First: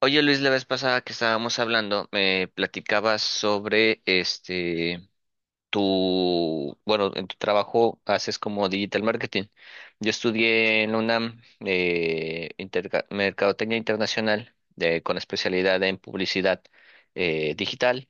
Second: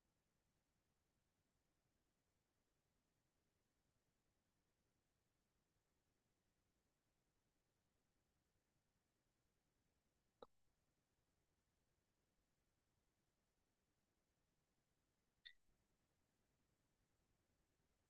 Oye Luis, la vez pasada que estábamos hablando, me platicabas sobre en tu trabajo haces como digital marketing. Yo estudié en la UNAM Mercadotecnia Internacional con especialidad en publicidad digital,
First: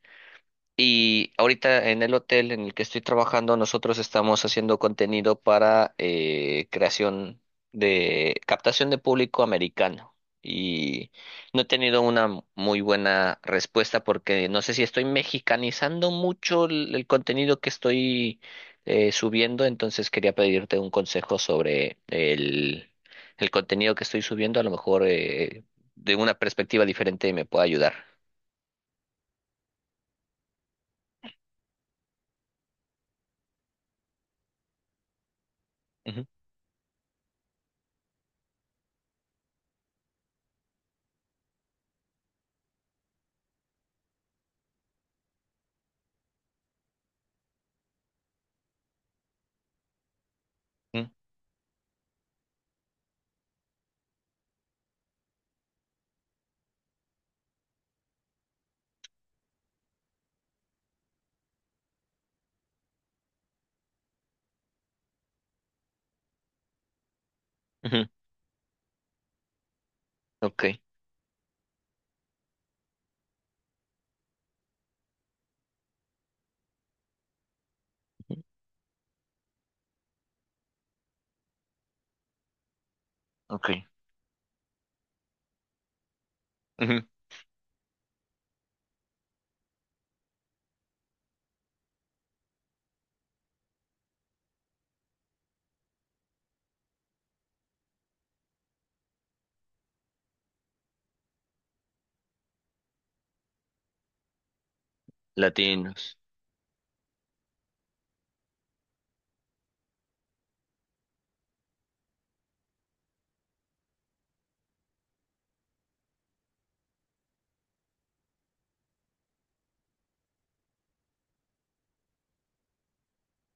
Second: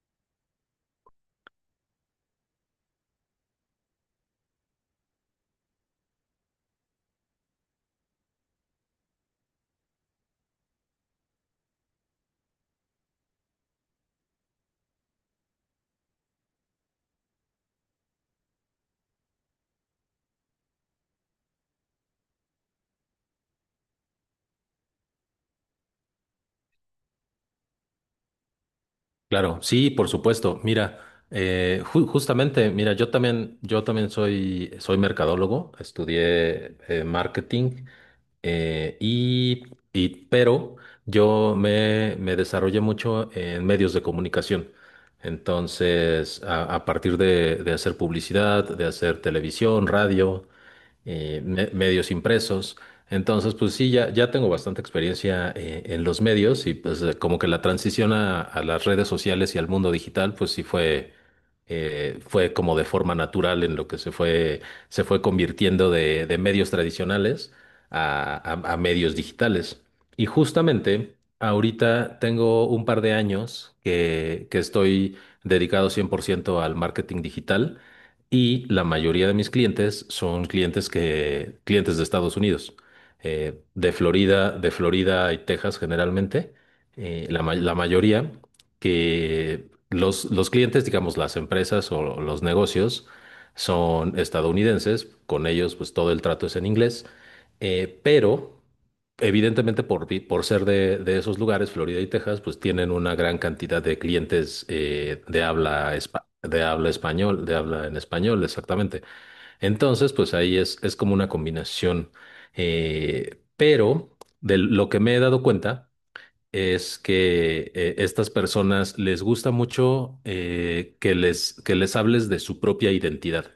y ahorita en el hotel en el que estoy trabajando, nosotros estamos haciendo contenido para creación de captación de público americano. Y no he tenido una muy buena respuesta porque no sé si estoy mexicanizando mucho el contenido que estoy subiendo. Entonces quería pedirte un consejo sobre el contenido que estoy subiendo. A lo mejor de una perspectiva diferente me puede ayudar. Claro, sí, por supuesto. Mira, justamente, mira, yo también soy, soy mercadólogo, Ujú, estudié marketing eh, y, pero me desarrollé mucho en medios de comunicación. Entonces, a partir de hacer publicidad, de hacer televisión, radio ujú, medios impresos. Entonces, pues sí, ya tengo bastante experiencia en los medios y pues como que la transición a las redes sociales y al mundo digital, pues sí fue como de forma natural en lo que se fue convirtiendo de medios tradicionales ujú, a medios digitales. Y ok. justamente ahorita tengo un par de años que estoy dedicado 100% al marketing digital. Y la mayoría de mis clientes son clientes de Estados Unidos, Ok. De Florida y Texas generalmente, Ujú. La mayoría que los clientes, digamos, las empresas o los negocios son estadounidenses. Con ellos pues todo el trato es en inglés, pero evidentemente, por ser de esos lugares, Florida y Texas, pues tienen una gran cantidad de clientes Latinos. De habla español, de habla en español, exactamente. Entonces, pues ahí es como una combinación. Eh, pero de lo que me he dado cuenta es que estas personas les gusta mucho que les hables de su propia identidad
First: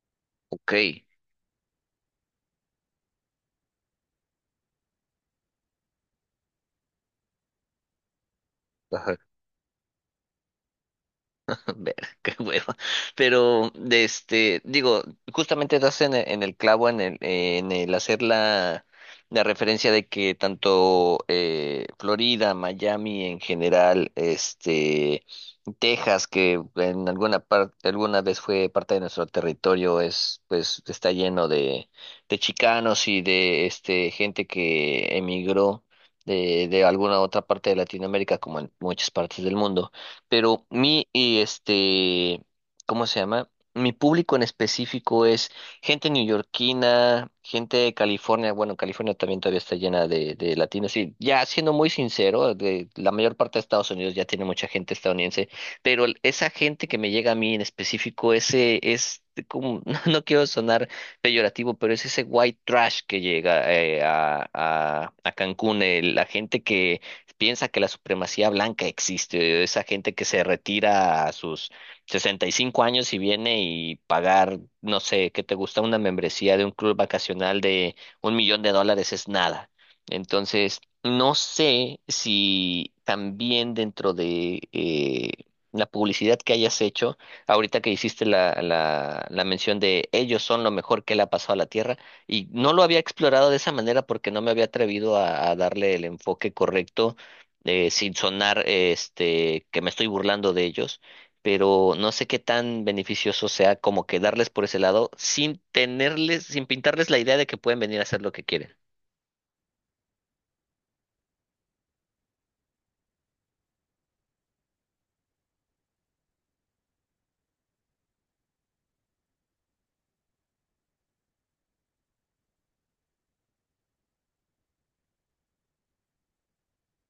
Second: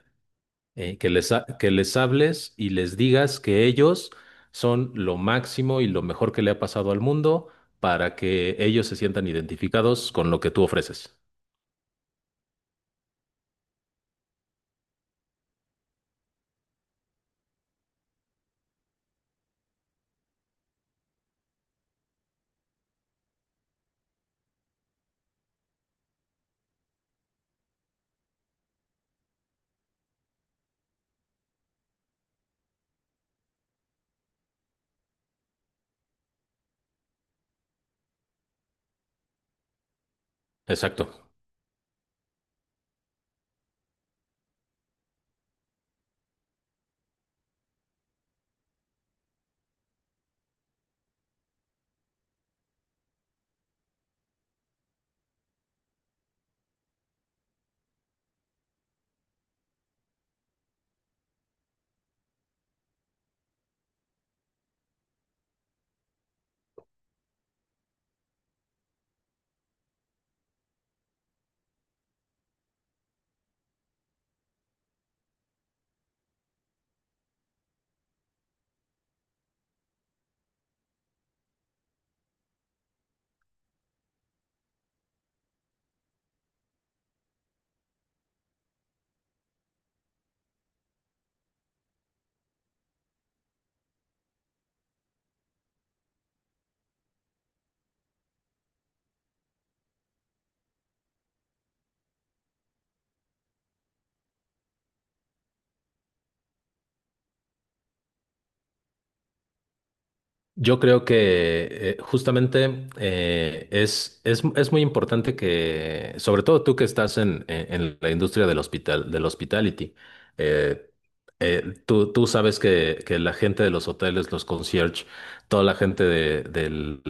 Ok. Que les hables y les digas que ellos son lo máximo y lo mejor que le ha pasado al mundo para que ellos se Ajá. sientan identificados con lo que tú ofreces. Ver, qué hueva. Pero, de este, digo, justamente das en el clavo en el hacer la referencia de que tanto Florida, Miami en general, este, Texas, que en alguna parte, alguna vez fue parte de nuestro territorio, es, pues, está lleno de chicanos y de este gente que emigró de alguna otra parte de Latinoamérica, como en muchas partes del mundo, pero Exacto. mi, y este, ¿cómo se llama? Mi público en específico es gente neoyorquina, gente de California. Bueno, California también todavía está llena de latinos, y ya siendo muy sincero, de, la mayor parte de Estados Unidos ya tiene mucha gente estadounidense, pero esa gente que me llega a mí en específico, ese es como, no, no quiero sonar peyorativo, pero es ese white trash que llega a Cancún, la gente que piensa que la supremacía blanca existe, esa gente que se retira a sus 65 años y viene y pagar, no sé, ¿qué te gusta? Una membresía de un club vacacional de $1,000,000 es nada. Entonces, no sé si también dentro de la publicidad que hayas hecho, ahorita que hiciste la mención de ellos son lo mejor que le ha pasado a la Tierra, y no lo había explorado de esa manera porque no me había atrevido a darle el enfoque correcto, sin sonar este que me estoy burlando de ellos, pero no sé qué tan beneficioso sea como quedarles por ese lado sin tenerles, sin pintarles la idea de que pueden venir a hacer lo que quieren. Yo creo que justamente es muy importante que, sobre todo tú que estás en, en la industria del del hospitality, eh, tú sabes que la gente de los hoteles, los concierge, toda la gente de, del,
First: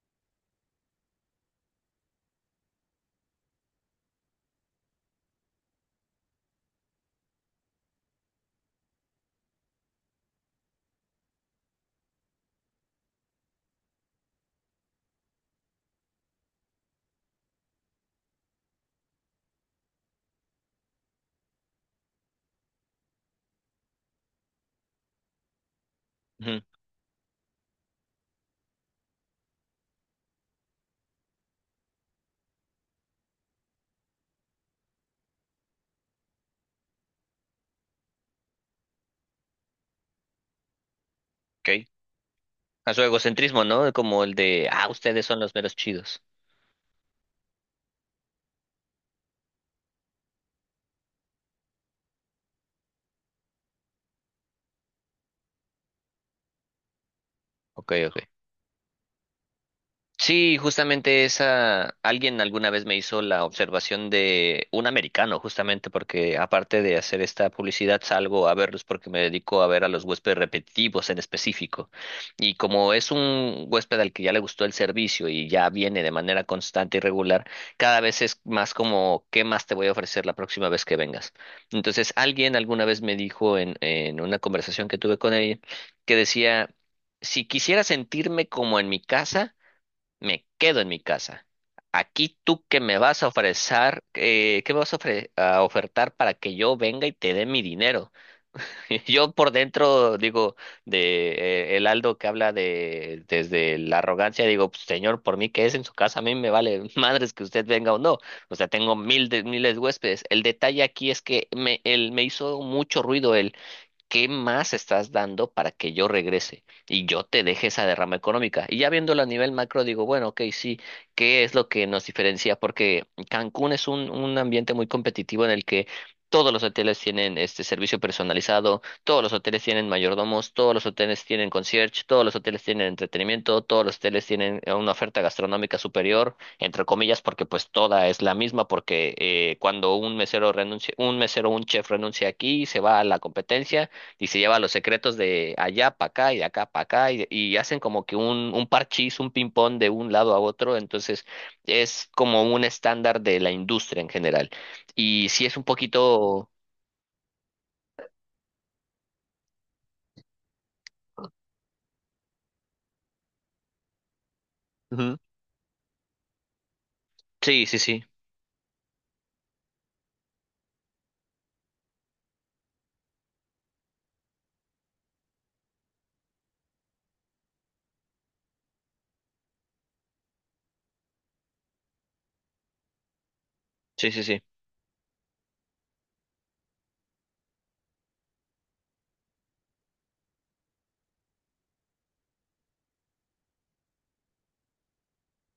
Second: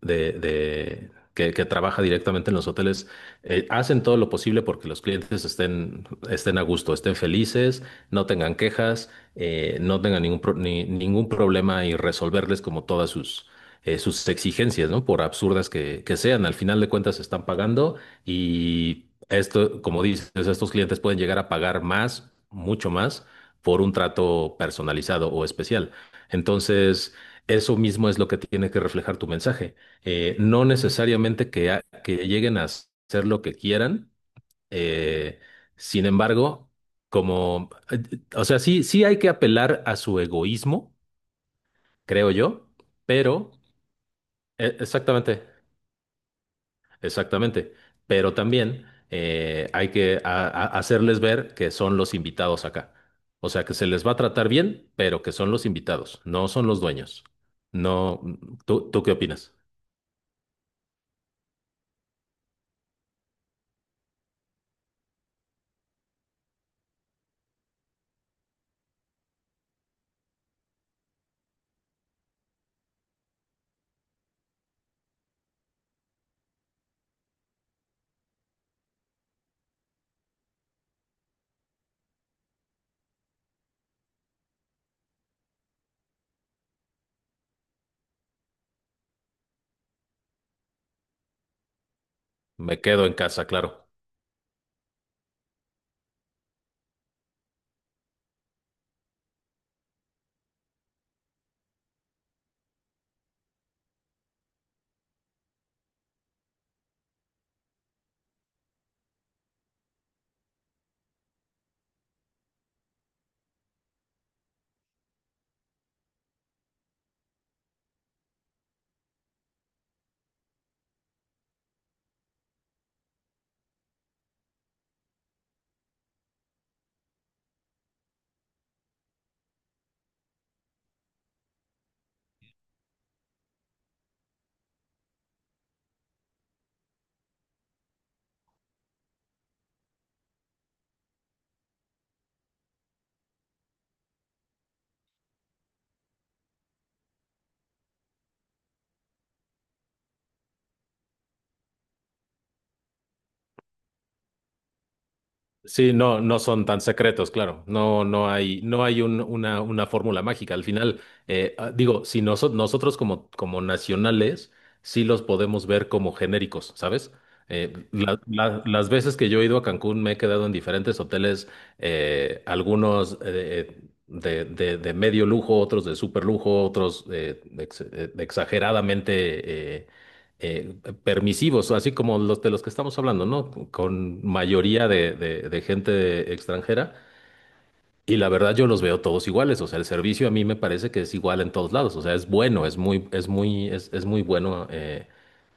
de- que trabaja directamente en los hoteles, hacen todo lo posible porque los estén a gusto, estén felices, no tengan quejas no tengan ningún, pro- ni- ningún problema, y resolverles como todas sus, sus exigencias, ¿no? Por absurdas que sean, al final de cuentas están pagando y esto, como dices, estos clientes pueden llegar a pagar mucho más, por un trato personalizado o especial. Ujú, Entonces, eso mismo es lo que tiene que reflejar tu mensaje. No necesariamente que lleguen a hacer lo que quieran eh, sin embargo, como, o sea, sí hay que apelar a su egoísmo, ok. creo yo, A su pero, egocentrismo, ¿no? Como el de, ah, ustedes son exactamente, los meros chidos. exactamente, pero también hay que hacerles ver que son los invitados acá. O sea, que se les va a tratar bien, pero que son los invitados, no son los dueños. Ok, ok. No, ¿tú, tú qué opinas? Sí, justamente esa, alguien alguna vez me hizo la observación de un americano, justamente porque aparte de hacer esta publicidad salgo a verlos porque me dedico a ver a los huéspedes repetitivos en específico. Y como es un huésped al que ya le gustó el servicio y ya viene de manera constante y regular, cada vez es más como, ¿qué más te voy a ofrecer la próxima vez que vengas? Entonces, alguien alguna vez me dijo en una conversación que tuve con ella que decía, si quisiera sentirme como en mi casa, me quedo en mi casa. Aquí tú que Me me quedo en vas a casa, claro. ofrecer, ¿qué me vas a, a ofertar para que yo venga y te dé mi dinero? Yo por dentro digo, de el Aldo que habla de desde la arrogancia, digo, "Pues, señor, por mí que es en su casa, a mí me vale madres que usted venga o no. O sea, tengo miles de huéspedes. El detalle aquí es que me, él me hizo mucho ruido. ¿Qué más estás dando para que yo regrese y yo te deje esa derrama económica? Y ya viéndolo a nivel macro, digo, bueno, ok, sí, ¿qué es lo que nos diferencia? Porque Cancún es un ambiente muy competitivo en el que todos los hoteles tienen este servicio personalizado, todos los hoteles tienen mayordomos, todos los hoteles tienen concierge, todos los hoteles tienen entretenimiento, todos los hoteles tienen una oferta gastronómica superior, entre comillas, porque pues toda es la misma, porque cuando un mesero renuncia, un mesero, un chef renuncia aquí, se va a la competencia y se lleva los secretos de allá para acá y de acá para acá, y hacen como que un parchís, un ping-pong de un lado a otro, entonces es como un estándar de la industria en general. Y sí es un Sí, no, no poquito... son tan secretos, claro. No, no hay una fórmula mágica. Al final, ah, digo, si nosotros como, como nacionales, sí Ujú. los podemos ver como genéricos, ¿sabes? Sí, sí, sí, Las veces que yo he ido a Cancún me he quedado en diferentes hoteles, algunos de medio lujo, otros de super lujo, otros exageradamente eh, permisivos, así como los de los que estamos hablando, ¿no? sí, sí, Con sí, mayoría de gente extranjera. Y la verdad yo los veo todos iguales, o sea, el servicio a mí me parece que es igual en todos lados, o sea, es bueno, es muy bueno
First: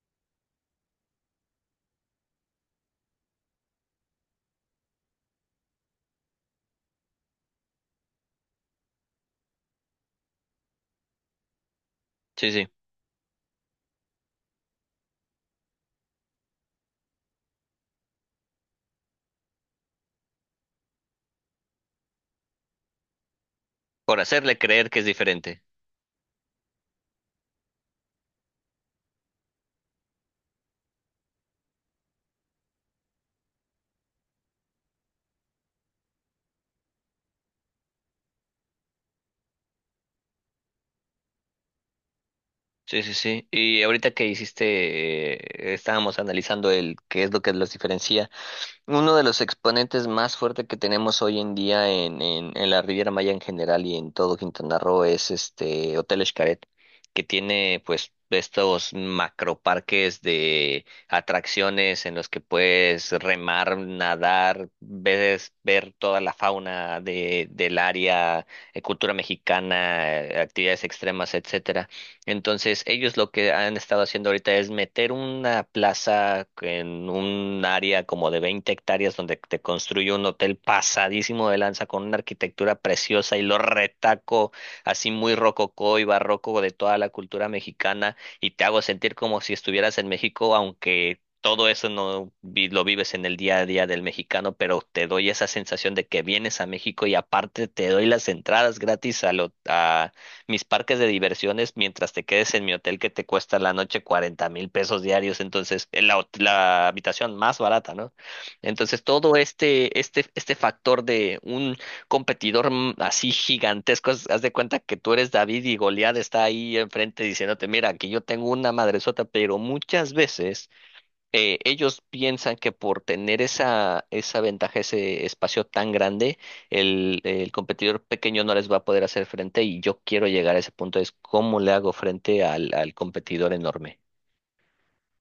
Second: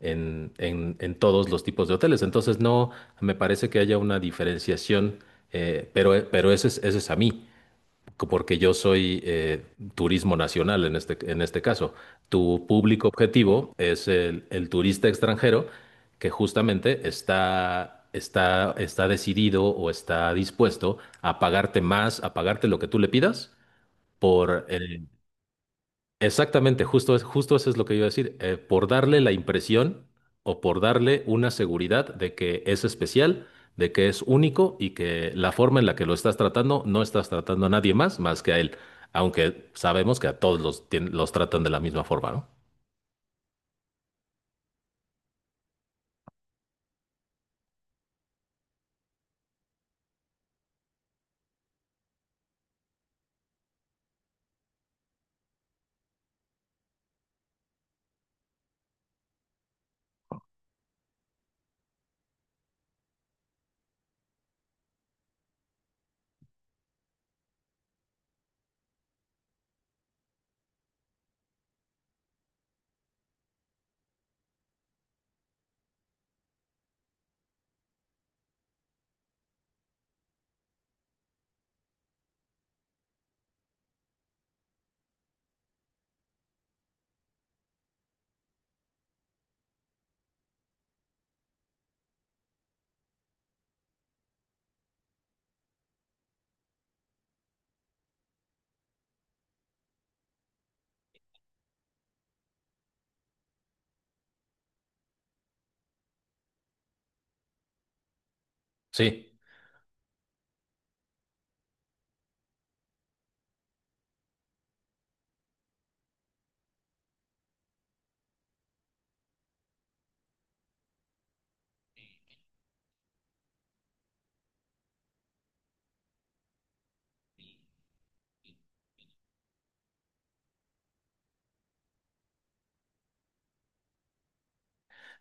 en, en todos los tipos de hoteles. Entonces no me parece que haya una diferenciación, pero, ese es a mí porque yo soy turismo nacional en este caso. sí, Tu sí, público objetivo es el turista extranjero que justamente está decidido o está dispuesto a pagarte más, a pagarte lo que tú le pidas por hacerle por, creer que es eh, diferente. exactamente, justo eso es lo que iba a decir. Eh, por darle la impresión o por darle una seguridad de que es especial, de que es único y que la forma en la que lo estás tratando, no estás tratando a nadie más más que a él, aunque sabemos que a todos los tratan de la misma forma, ¿no? Sí, sí, sí. Y ahorita que hiciste, estábamos analizando el qué es lo que los diferencia. Uno de los exponentes más fuertes que tenemos hoy en día en la Riviera Maya en general y en todo Quintana Roo es este Hotel Xcaret, que tiene pues estos macroparques de atracciones en los que puedes remar, nadar, ver toda la fauna de, del área, cultura mexicana, actividades extremas, etc. Entonces, ellos lo que han estado haciendo ahorita es meter una plaza en un área como de 20 hectáreas donde te construye un hotel pasadísimo de lanza con una arquitectura preciosa y lo retaco así muy rococó y barroco de toda la cultura mexicana y te hago sentir como si estuvieras en México, aunque todo eso no vi- lo vives en el día a día del mexicano, pero te doy esa sensación de que vienes a México y aparte te doy las entradas gratis a mis parques de diversiones mientras te quedes en mi hotel que te cuesta la noche 40,000 pesos diarios, entonces en la, la habitación más barata, ¿no? Entonces todo Sí. este factor de un competidor así gigantesco, haz, haz de cuenta que tú eres David y Goliat está ahí enfrente diciéndote, mira, aquí yo tengo una madresota, pero muchas veces ellos piensan que por tener esa ventaja, ese espacio tan grande, el competidor pequeño no les va a poder hacer frente y yo quiero llegar a ese punto, es cómo le hago frente al competidor enorme.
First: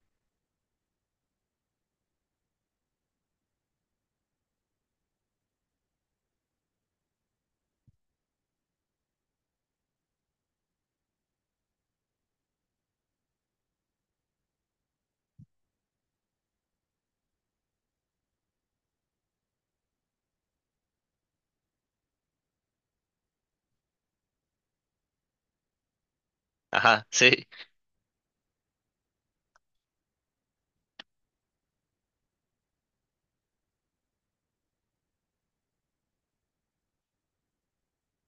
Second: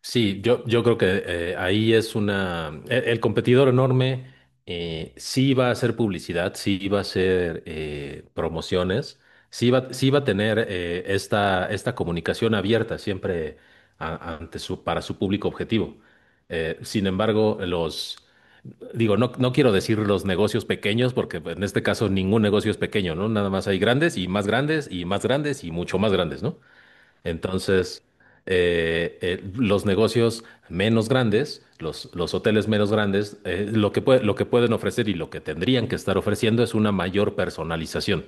Sí, yo creo que ahí es una... el competidor enorme sí va a hacer publicidad, sí va a hacer promociones, sí va a tener esta comunicación abierta siempre ante su, para su público objetivo. Sin embargo, los... Digo, no, no quiero decir los negocios pequeños, porque en este caso ningún negocio es pequeño, ¿no? Nada más hay grandes y más grandes y más grandes y mucho más grandes, ¿no? Ajá, sí. Entonces, los negocios menos grandes, los hoteles menos grandes, lo lo que pueden ofrecer y lo que tendrían que estar ofreciendo es una mayor personalización.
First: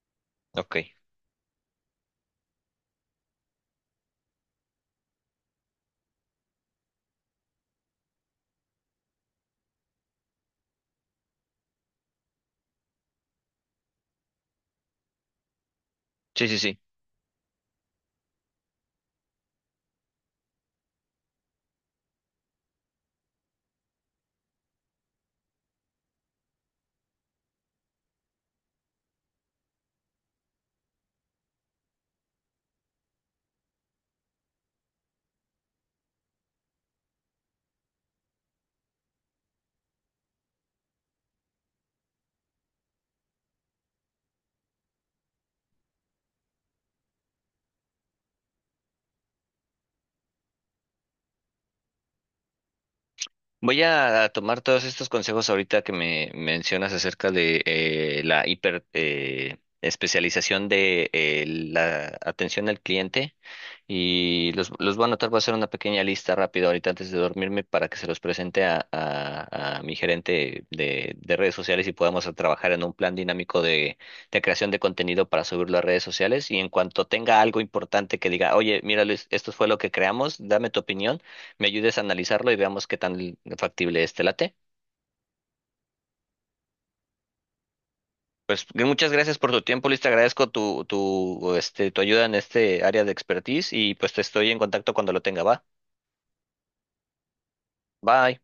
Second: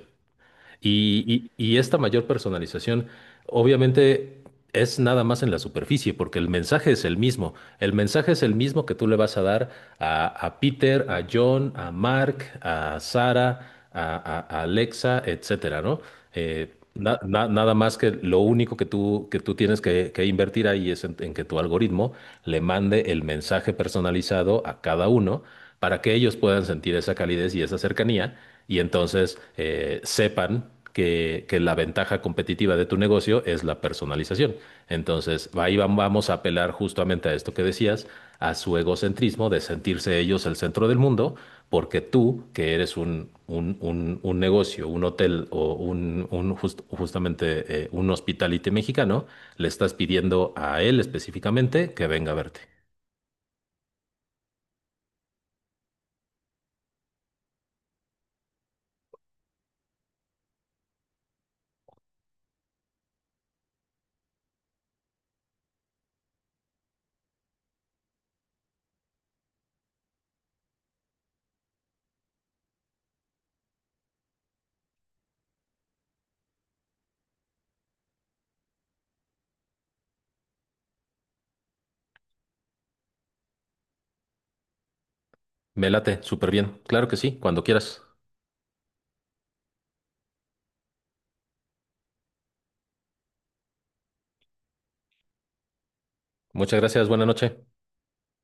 Ok. Y, y esta mayor personalización, obviamente, es nada más en la superficie, porque el mensaje es el mismo. El mensaje es el mismo que tú le vas a dar a Peter, a John, a Mark, a Sara, a Alexa, etcétera, ¿no? Sí, sí, sí. Nada más que lo único que tú tienes que invertir ahí es en que tu algoritmo le mande el mensaje personalizado a cada uno para que ellos puedan sentir esa calidez y esa cercanía y entonces sepan que la ventaja competitiva de tu negocio es la personalización. Entonces, ahí vamos a apelar justamente a esto que decías, a su egocentrismo de sentirse ellos el centro del mundo porque tú, que eres un, un negocio, un hotel o un, justamente un hospitality mexicano, le estás pidiendo a él específicamente que venga a verte. Voy a tomar todos estos consejos ahorita que me mencionas acerca de la hiper especialización de la atención al cliente, y los voy a anotar, voy a hacer una pequeña lista rápida ahorita antes de dormirme para que se los presente a mi gerente de redes sociales y podamos a trabajar en un plan dinámico de creación de contenido para subirlo a redes sociales y en cuanto tenga algo importante que diga, oye, mira Luis, esto fue lo que creamos, dame tu opinión, me ayudes a analizarlo y veamos qué tan factible es. ¿Te late? Me late, súper bien. Claro que sí, cuando quieras. Pues muchas gracias por tu tiempo, Luis. Te agradezco tu, tu ayuda en este área de expertise y pues te estoy en contacto cuando lo tenga. Va. Muchas gracias, buena noche. Bye.